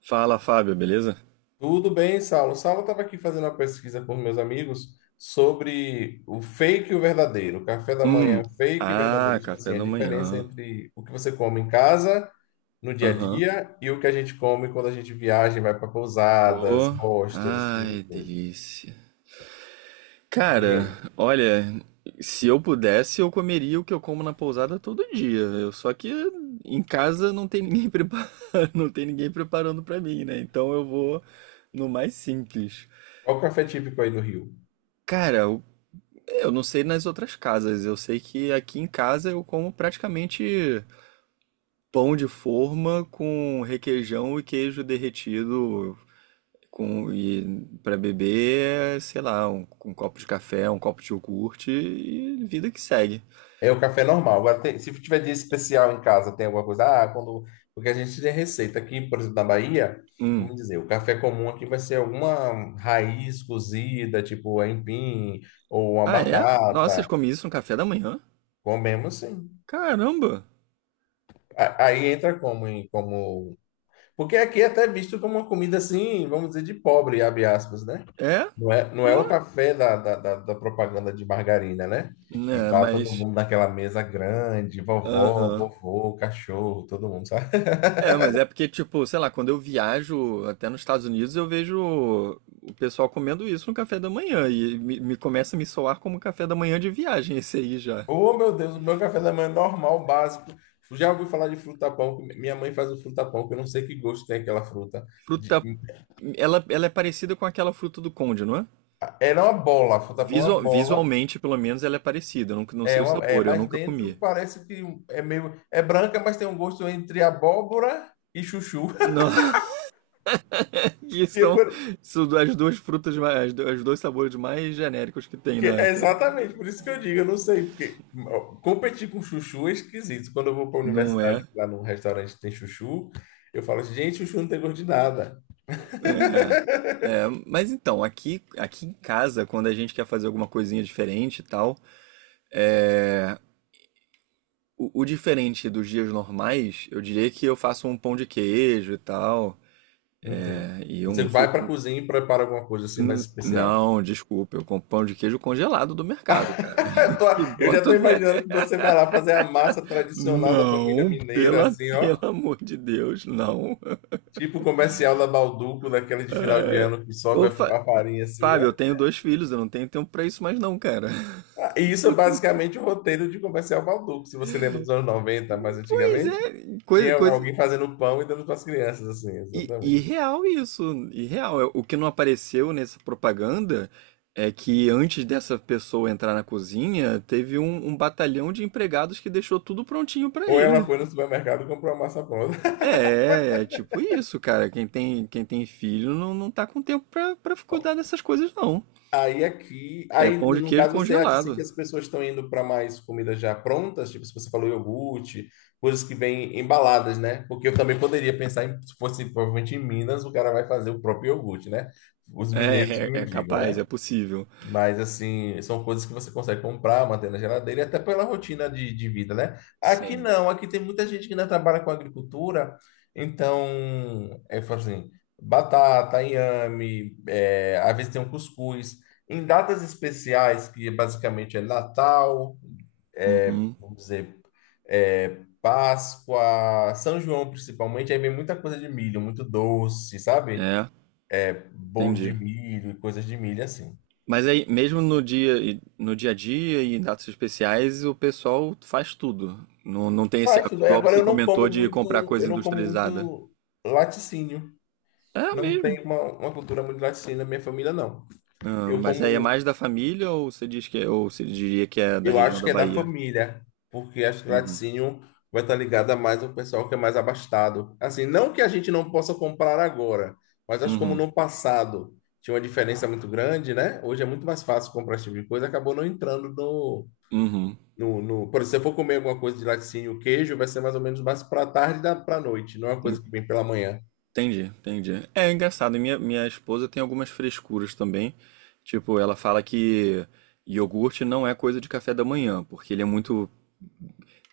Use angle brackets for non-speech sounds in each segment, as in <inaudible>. Fala, Fábio, beleza? Tudo bem, Saulo. Saulo estava aqui fazendo uma pesquisa com meus amigos sobre o fake e o verdadeiro. O café da manhã, Hum. é fake e verdadeiro. Ah, Tipo café assim, a da diferença manhã. entre o que você come em casa, no dia a Aham. dia, e o que a gente come quando a gente viaja, e vai para pousadas, Oh. hostels, esse tipo Ai, de coisa. delícia. Diga Cara, aí. olha, se eu pudesse, eu comeria o que eu como na pousada todo dia. Só que em casa não tem ninguém <laughs> preparando, não tem ninguém preparando pra mim, né? Então eu vou no mais simples. Qual o café típico aí do Rio? Cara, eu não sei nas outras casas. Eu sei que aqui em casa eu como praticamente pão de forma com requeijão e queijo derretido com e para beber, sei lá, um copo de café, um copo de iogurte e vida que segue. É o café normal. Agora, se tiver dia especial em casa, tem alguma coisa. Ah, quando. Porque a gente tem receita aqui, por exemplo, na Bahia, Hum. vamos dizer, o café comum aqui vai ser alguma raiz cozida, tipo aipim, ou uma Ah, é? Nossa, vocês batata. comem isso no café da manhã? Comemos sim. Caramba! Aí entra como, como. Porque aqui é até visto como uma comida assim, vamos dizer, de pobre, abre aspas, né? É? Não é o Pô. café da propaganda de margarina, né? Que É, tá todo mas. mundo naquela mesa grande, vovó, Aham. vovô, cachorro, todo mundo, sabe? <laughs> É, mas é porque, tipo, sei lá, quando eu viajo até nos Estados Unidos, eu vejo o pessoal comendo isso no café da manhã. E me começa a me soar como café da manhã de viagem <laughs> esse aí já. Oh, meu Deus, o meu café da manhã é normal, básico. Já ouvi falar de fruta-pão, que minha mãe faz o fruta-pão, que eu não sei que gosto tem aquela fruta. De- Fruta. Ela é parecida com aquela fruta do conde, não é? Era uma bola, fruta-pão é uma bola, Visualmente, pelo menos, ela é parecida. Eu não, não sei o sabor, eu mas nunca dentro comi. parece que é branca, mas tem um gosto entre abóbora e chuchu. <laughs> Não, <laughs> que Que é são, por- são as duas frutas, mais, os dois sabores mais genéricos que tem Que- na. é exatamente, por isso que eu digo, eu não sei, porque ó, competir com chuchu é esquisito. Quando eu vou para a Não universidade, é? lá num restaurante tem chuchu, eu falo assim, gente, chuchu não tem gosto de nada. É. É, mas então, aqui em casa, quando a gente quer fazer alguma coisinha diferente e tal, é, o diferente dos dias normais, eu diria que eu faço um pão de queijo e tal, Entendo. é, e Você vai para a cozinha e prepara alguma coisa assim mais especial. não, desculpa, eu compro pão de queijo congelado do mercado, cara. <laughs> Eu tô- <laughs> E eu já boto estou na... imaginando que você vai lá fazer a massa tradicional da família Não, mineira, assim, pelo ó. amor de Deus, não. Tipo o comercial da Balduco, daquele de final de É, ano que sobe Ô, a, Fa- a farinha assim, Fábio, ó. eu tenho dois filhos, eu não tenho tempo pra isso mais não, cara. Ah, e isso é basicamente o roteiro de comercial Balduco, se você lembra dos anos 90, mais Pois antigamente. é, Tinha coisa... alguém fazendo pão e dando para as crianças, assim, exatamente. Irreal isso, irreal. O que não apareceu nessa propaganda é que antes dessa pessoa entrar na cozinha, teve um batalhão de empregados que deixou tudo prontinho pra Ou ela ele. foi no supermercado e comprou a massa pronta. <laughs> É, é tipo isso, cara. Quem tem filho não tá com tempo pra cuidar dessas coisas, não. Aí aqui, É aí pão no de no queijo caso você acha assim, que congelado. as pessoas estão indo para mais comidas já prontas, tipo se você falou iogurte, coisas que vêm embaladas, né? Porque eu também poderia pensar em, se fosse provavelmente em Minas, o cara vai fazer o próprio iogurte, né? Os É, mineiros que me é digam, capaz, é né? possível. Mas, assim, são coisas que você consegue comprar, manter na geladeira, e até pela rotina de vida, né? Aqui Sim. não, aqui tem muita gente que ainda trabalha com agricultura, então, fala assim, batata, inhame, às vezes tem um cuscuz. Em datas especiais, que é basicamente Natal, Uhum. vamos dizer, Páscoa, São João principalmente, aí vem muita coisa de milho, muito doce, sabe? É, Bolo de entendi. milho e coisas de milho, assim. Mas aí, mesmo no dia, no dia a dia e em datas especiais, o pessoal faz tudo. Não, não tem esse Faz hábito, tudo. Aí igual agora você comentou, de comprar coisa eu não como industrializada. muito laticínio. É Não mesmo. tem uma cultura muito laticínio na minha família, não. Ah, Eu mas aí é como, mais da família ou você diria que é da eu região acho da que é da Bahia? família, porque acho que Uhum. laticínio vai estar ligado a mais o pessoal que é mais abastado. Assim, não que a gente não possa comprar agora, mas acho que como Uhum. no passado tinha uma diferença muito grande, né? Hoje é muito mais fácil comprar esse tipo de coisa, acabou não entrando no, Uhum. no, no... Por exemplo, se eu for comer alguma coisa de laticínio, queijo, vai ser mais ou menos mais para tarde da para noite, não é uma coisa que vem pela manhã. Entendi, entendi. É engraçado, minha esposa tem algumas frescuras também. Tipo, ela fala que iogurte não é coisa de café da manhã, porque ele é muito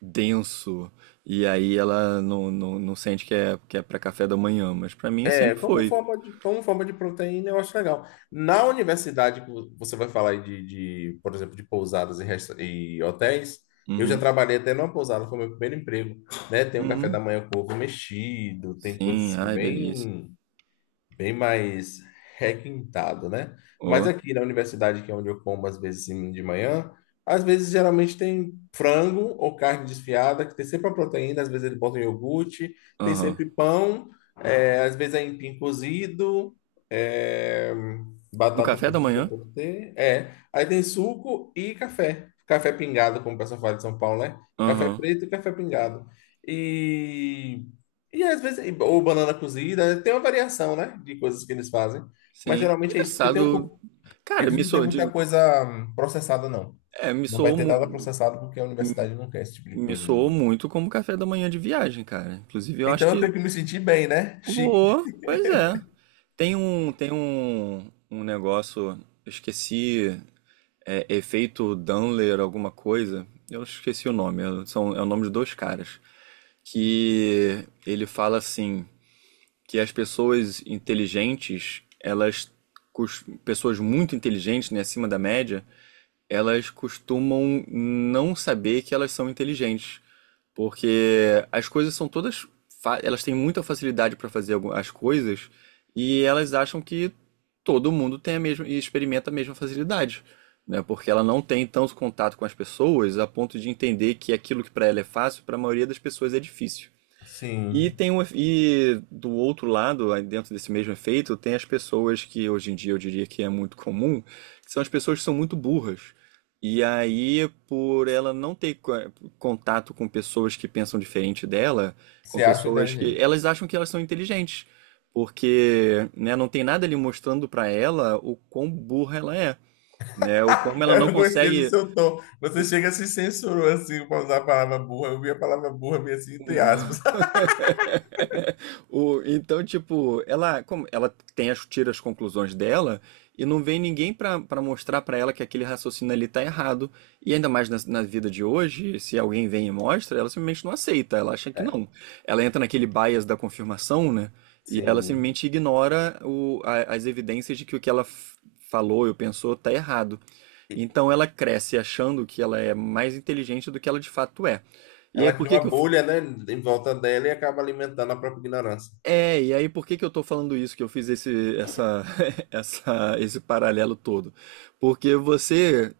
denso. E aí ela não sente que é para café da manhã. Mas pra mim sempre Como foi. forma de proteína, eu acho legal. Na universidade, que você vai falar aí de, por exemplo, de pousadas e, e hotéis, eu já Uhum. trabalhei até numa pousada, foi meu primeiro emprego, né? Tem o café Uhum. da manhã com ovo mexido, tem coisas Sim, assim ai, delícia. bem mais requintado, né? Mas Oh, aqui na universidade, que é onde eu como às vezes de manhã, às vezes geralmente tem frango ou carne desfiada, que tem sempre a proteína, às vezes eles botam iogurte, tem aham. sempre pão, às vezes é empim cozido, é, No batata café da cozida manhã? pode ter. Aí tem suco e café. Café pingado, como o pessoal fala de São Paulo, né? Café Aham. preto e café pingado. E e às vezes, ou banana cozida, tem uma variação, né, de coisas que eles fazem. Mas Sim. geralmente é isso, porque Engraçado. Cara, eles me não têm soou muita de, coisa processada, não. é, me Não vai soou, ter nada mu- processado porque a universidade não quer esse tipo de Me coisa. soou muito como café da manhã de viagem, cara. Inclusive, eu acho Então eu que tenho que me sentir bem, né? Chique. boa, pois é. Um negócio, eu esqueci, efeito Dunler, alguma coisa. Eu esqueci o nome, é o nome de dois caras. Que ele fala assim, que as pessoas inteligentes, elas, pessoas muito inteligentes, né, acima da média, elas costumam não saber que elas são inteligentes. Porque as coisas são todas. Elas têm muita facilidade para as coisas e elas acham que todo mundo tem a mesma e experimenta a mesma facilidade, né? Porque ela não tem tanto contato com as pessoas a ponto de entender que aquilo que para ela é fácil, para a maioria das pessoas é difícil. E Sim, tem um, e do outro lado, aí dentro desse mesmo efeito, tem as pessoas que hoje em dia eu diria que é muito comum, que são as pessoas que são muito burras. E aí, por ela não ter contato com pessoas que pensam diferente dela, com se acha pessoas que inteligente. elas acham que elas são inteligentes, porque, né, não tem nada ali mostrando pra ela o quão burra ela é, né, o como <laughs> ela não Eu gostei do consegue, seu tom. Você o, chega se censurou assim para usar a palavra burra. Eu vi a palavra burra meio assim, entre um aspas. <laughs> <laughs> Então, tipo, ela tem tira as conclusões dela e não vem ninguém pra pra mostrar pra ela que aquele raciocínio ali tá errado. E ainda mais na, na vida de hoje, se alguém vem e mostra, ela simplesmente não aceita, ela acha que É, não. Ela entra naquele bias da confirmação, né? E ela sim. simplesmente ignora as evidências de que o que falou ou pensou tá errado. Então ela cresce achando que ela é mais inteligente do que ela de fato é. E aí, Ela por cria que uma que eu, bolha, né, em volta dela e acaba alimentando a própria ignorância. É, e aí por que que eu tô falando isso, que eu fiz esse, essa, <laughs> esse paralelo todo? Porque você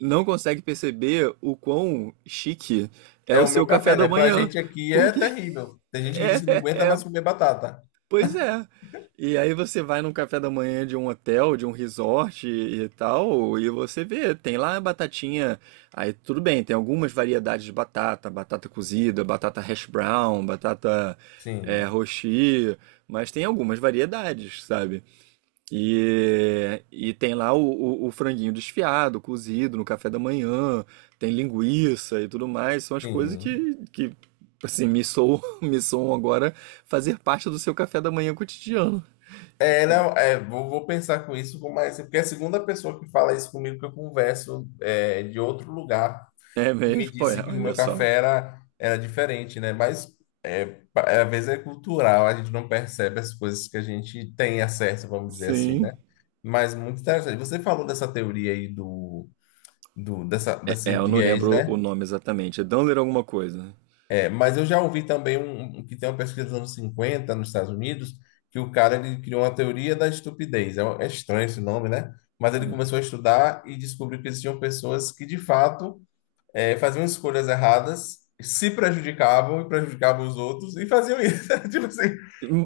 não consegue perceber o quão chique é É o o meu seu café café, né? da Pra manhã. gente aqui é Porque terrível. Tem gente que diz que não <laughs> aguenta é, mais comer batata. pois é. E aí você vai num café da manhã de um hotel, de um resort e tal, e você vê, tem lá a batatinha. Aí tudo bem, tem algumas variedades de batata, batata cozida, batata hash brown, batata é, Sim, rochi, mas tem algumas variedades, sabe? E tem lá o franguinho desfiado, cozido no café da manhã, tem linguiça e tudo mais. São as coisas sim. Que assim, me soam, <laughs> me soam agora fazer parte do seu café da manhã cotidiano. Não, vou pensar com isso, com mais, porque é a segunda pessoa que fala isso comigo que eu converso de outro lugar É e me mesmo? Pô, disse é, que o olha meu só. café era diferente, né? Mas é, às vezes é cultural, a gente não percebe as coisas que a gente tem acesso, vamos dizer assim, Sim. né? Mas muito interessante. Você falou dessa teoria aí desse Eu não viés, lembro o né? nome exatamente. É Dunler alguma coisa. Mas eu já ouvi também que tem uma pesquisa dos anos 50 nos Estados Unidos, que o cara ele criou uma teoria da estupidez. É estranho esse nome, né? Mas ele Hum. começou a estudar e descobriu que existiam pessoas que, de fato, faziam escolhas erradas, se prejudicavam e prejudicavam os outros e faziam isso. <laughs> Tipo assim,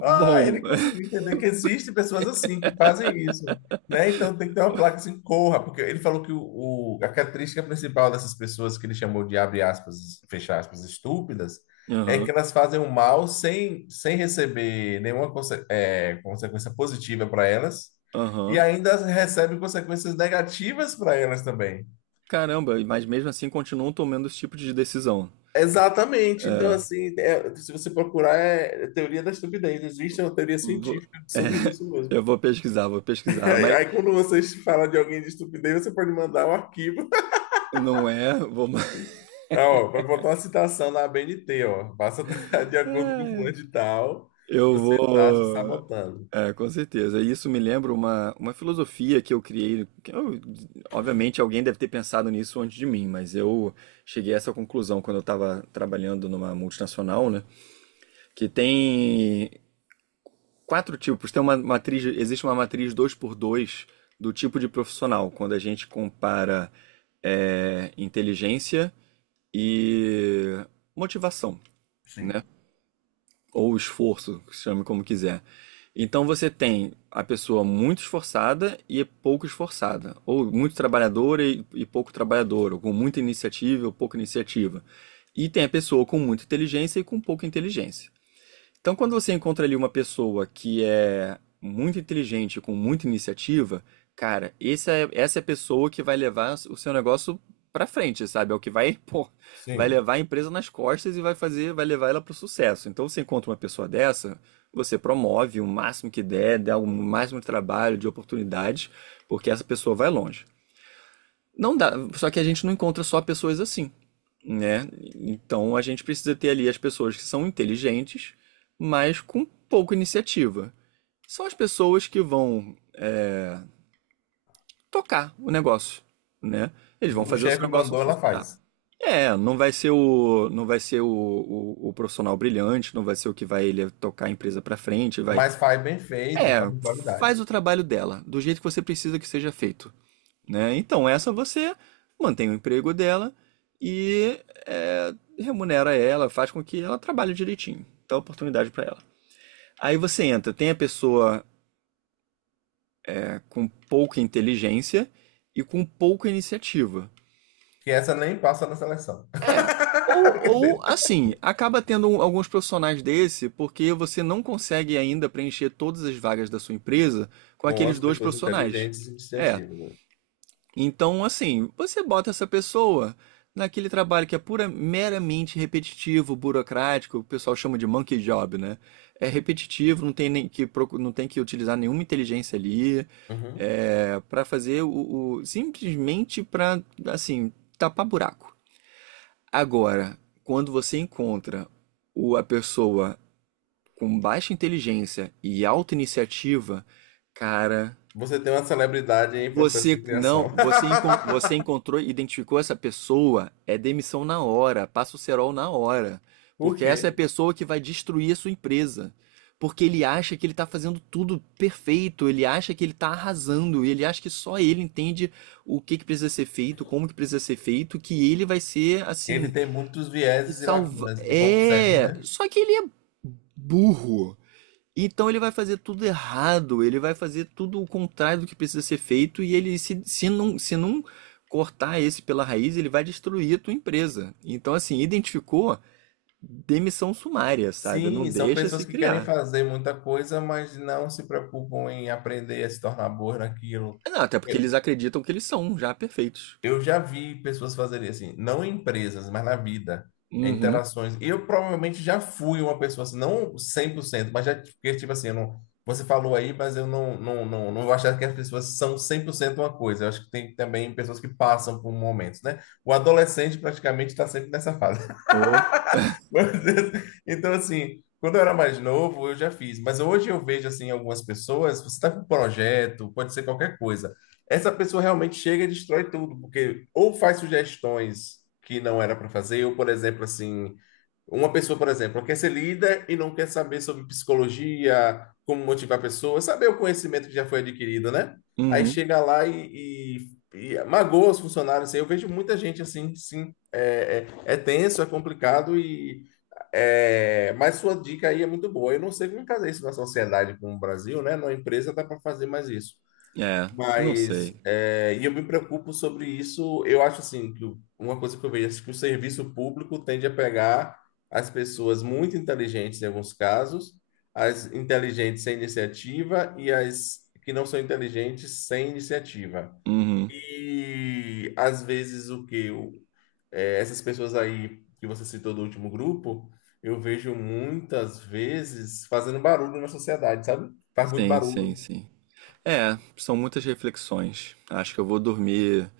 ah, Bom. ele <laughs> conseguiu entender que existe pessoas assim que fazem isso, né? Então tem que ter uma placa assim, corra, porque ele falou que a característica principal dessas pessoas que ele chamou de abre aspas, fecha aspas, estúpidas, é que Aham, elas fazem o mal sem receber nenhuma consequência positiva para elas. E aham. ainda recebem consequências negativas para elas também. Caramba, mas mesmo assim continuam tomando esse tipo de decisão. Exatamente. Então, É. assim, se você procurar, é teoria da estupidez. Existe uma teoria Vou- científica sobre isso mesmo. Eu vou pesquisar, vou <laughs> pesquisar. Aí, Mas aí quando você fala de alguém de estupidez, você pode mandar o arquivo. <laughs> não é, vou, <laughs> Ah, ó, vai botar uma citação na ABNT, ó. Passa <laughs> de acordo com o fulano de tal, eu você tá se vou. sabotando. É, com certeza. E isso me lembra uma filosofia que eu criei. Obviamente, alguém deve ter pensado nisso antes de mim, mas eu cheguei a essa conclusão quando eu estava trabalhando numa multinacional, né? Que tem quatro tipos. Tem uma matriz, existe uma matriz dois por dois do tipo de profissional, quando a gente compara inteligência e motivação. Né? Sim. Ou esforço, chame como quiser. Então você tem a pessoa muito esforçada e pouco esforçada, ou muito trabalhadora e pouco trabalhadora, ou com muita iniciativa ou pouca iniciativa. E tem a pessoa com muita inteligência e com pouca inteligência. Então, quando você encontra ali uma pessoa que é muito inteligente, com muita iniciativa, cara, essa é a pessoa que vai levar o seu negócio pra frente, sabe? É o que vai, <laughs> pô, vai Sim. levar a empresa nas costas e vai fazer, vai levar ela pro sucesso. Então, você encontra uma pessoa dessa, você promove o máximo que der, dá o máximo de trabalho, de oportunidades, porque essa pessoa vai longe. Não dá, só que a gente não encontra só pessoas assim né? Então a gente precisa ter ali as pessoas que são inteligentes, mas com pouca iniciativa. São as pessoas que vão tocar o negócio, né? Eles vão O fazer o seu chefe negócio mandou, ela funcionar. faz. É, não vai ser o profissional brilhante, não vai ser o que vai ele tocar a empresa pra frente, vai. Mas faz bem feito e faz É, com qualidade. faz o trabalho dela, do jeito que você precisa que seja feito. Né? Então, essa você mantém o emprego dela e é, remunera ela, faz com que ela trabalhe direitinho, dá oportunidade para ela. Aí você entra, tem a pessoa é, com pouca inteligência e com pouca iniciativa. Que essa nem passa na seleção. É, ou <laughs> assim, acaba tendo alguns profissionais desse porque você não consegue ainda preencher todas as vagas da sua empresa com Com aqueles as dois pessoas profissionais. inteligentes e É, iniciativas, né? então, assim, você bota essa pessoa naquele trabalho que é pura, meramente repetitivo, burocrático, o pessoal chama de monkey job, né? É repetitivo, não tem que utilizar nenhuma inteligência ali, Uhum. é, para fazer simplesmente para, assim, tapar buraco. Agora, quando você encontra a pessoa com baixa inteligência e alta iniciativa, cara, Você tem uma celebridade em processo você de não, criação. <laughs> você, encon- você encontrou, e identificou essa pessoa, é demissão na hora, passa o cerol na hora, Por porque quê? essa é a pessoa que vai destruir a sua empresa, porque ele acha que ele está fazendo tudo perfeito, ele acha que ele está arrasando, ele acha que só ele entende o que que precisa ser feito, como que precisa ser feito, que ele vai ser Ele assim tem muitos e vieses e salva. lacunas e pontos cegos, É, né? só que ele é burro. Então ele vai fazer tudo errado, ele vai fazer tudo o contrário do que precisa ser feito e ele se, se não cortar esse pela raiz, ele vai destruir a tua empresa. Então assim, identificou demissão sumária, sabe? Não Sim, são deixa se pessoas que querem criar. fazer muita coisa, mas não se preocupam em aprender a se tornar boa naquilo. Não, até porque eles acreditam que eles são já perfeitos. Eu já vi pessoas fazerem assim, não em empresas, mas na vida, em Uhum. interações. Eu provavelmente já fui uma pessoa assim, não 100%, mas já, porque, tipo assim, eu não, você falou aí, mas eu não vou achar que as pessoas são 100% uma coisa. Eu acho que tem também pessoas que passam por momentos, né? O adolescente praticamente está sempre nessa fase. Oh. Mas, <laughs> então, assim, quando eu era mais novo, eu já fiz. Mas hoje eu vejo, assim, algumas pessoas, você está com um projeto, pode ser qualquer coisa. Essa pessoa realmente chega e destrói tudo, porque ou faz sugestões que não era para fazer, ou, por exemplo, assim, uma pessoa, por exemplo, quer ser líder e não quer saber sobre psicologia, como motivar pessoas, saber o conhecimento que já foi adquirido, né? Aí Uhum. chega lá e magoa os funcionários. Assim. Eu vejo muita gente assim, sim, é tenso, é complicado e mas sua dica aí é muito boa. Eu não sei como fazer isso na sociedade como o Brasil, né? Na empresa dá para fazer mais isso. É, não Mas, sei. E eu me preocupo sobre isso. Eu acho assim que uma coisa que eu vejo é que o serviço público tende a pegar as pessoas muito inteligentes em alguns casos, as inteligentes sem iniciativa e as que não são inteligentes sem iniciativa. Uhum. E às vezes o que eu, eh, essas pessoas aí que você citou do último grupo, eu vejo muitas vezes fazendo barulho na sociedade, sabe? Faz muito Sim, sim, barulho. sim. É, são muitas reflexões. Acho que eu vou dormir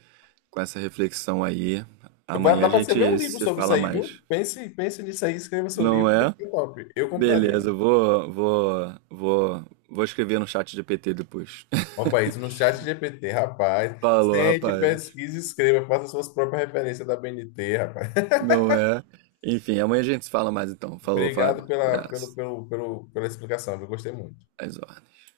com essa reflexão aí. Vai Amanhã a dar para você ver um gente livro se sobre isso fala aí, viu? mais. Pense, pense nisso aí, escreva seu Não livro, que é? fica top. Eu compraria. Beleza, vou escrever no chat GPT depois. Opa, isso no chat GPT, rapaz. <laughs> Falou, Sente, rapaz. pesquise, escreva, faça suas próprias referências da BNT, rapaz. Não é? Enfim, amanhã a gente se fala mais então. Falou, Fábio. Obrigado pela, pelo, Abraço. pelo, pelo, pela explicação, eu gostei muito. Às ordens.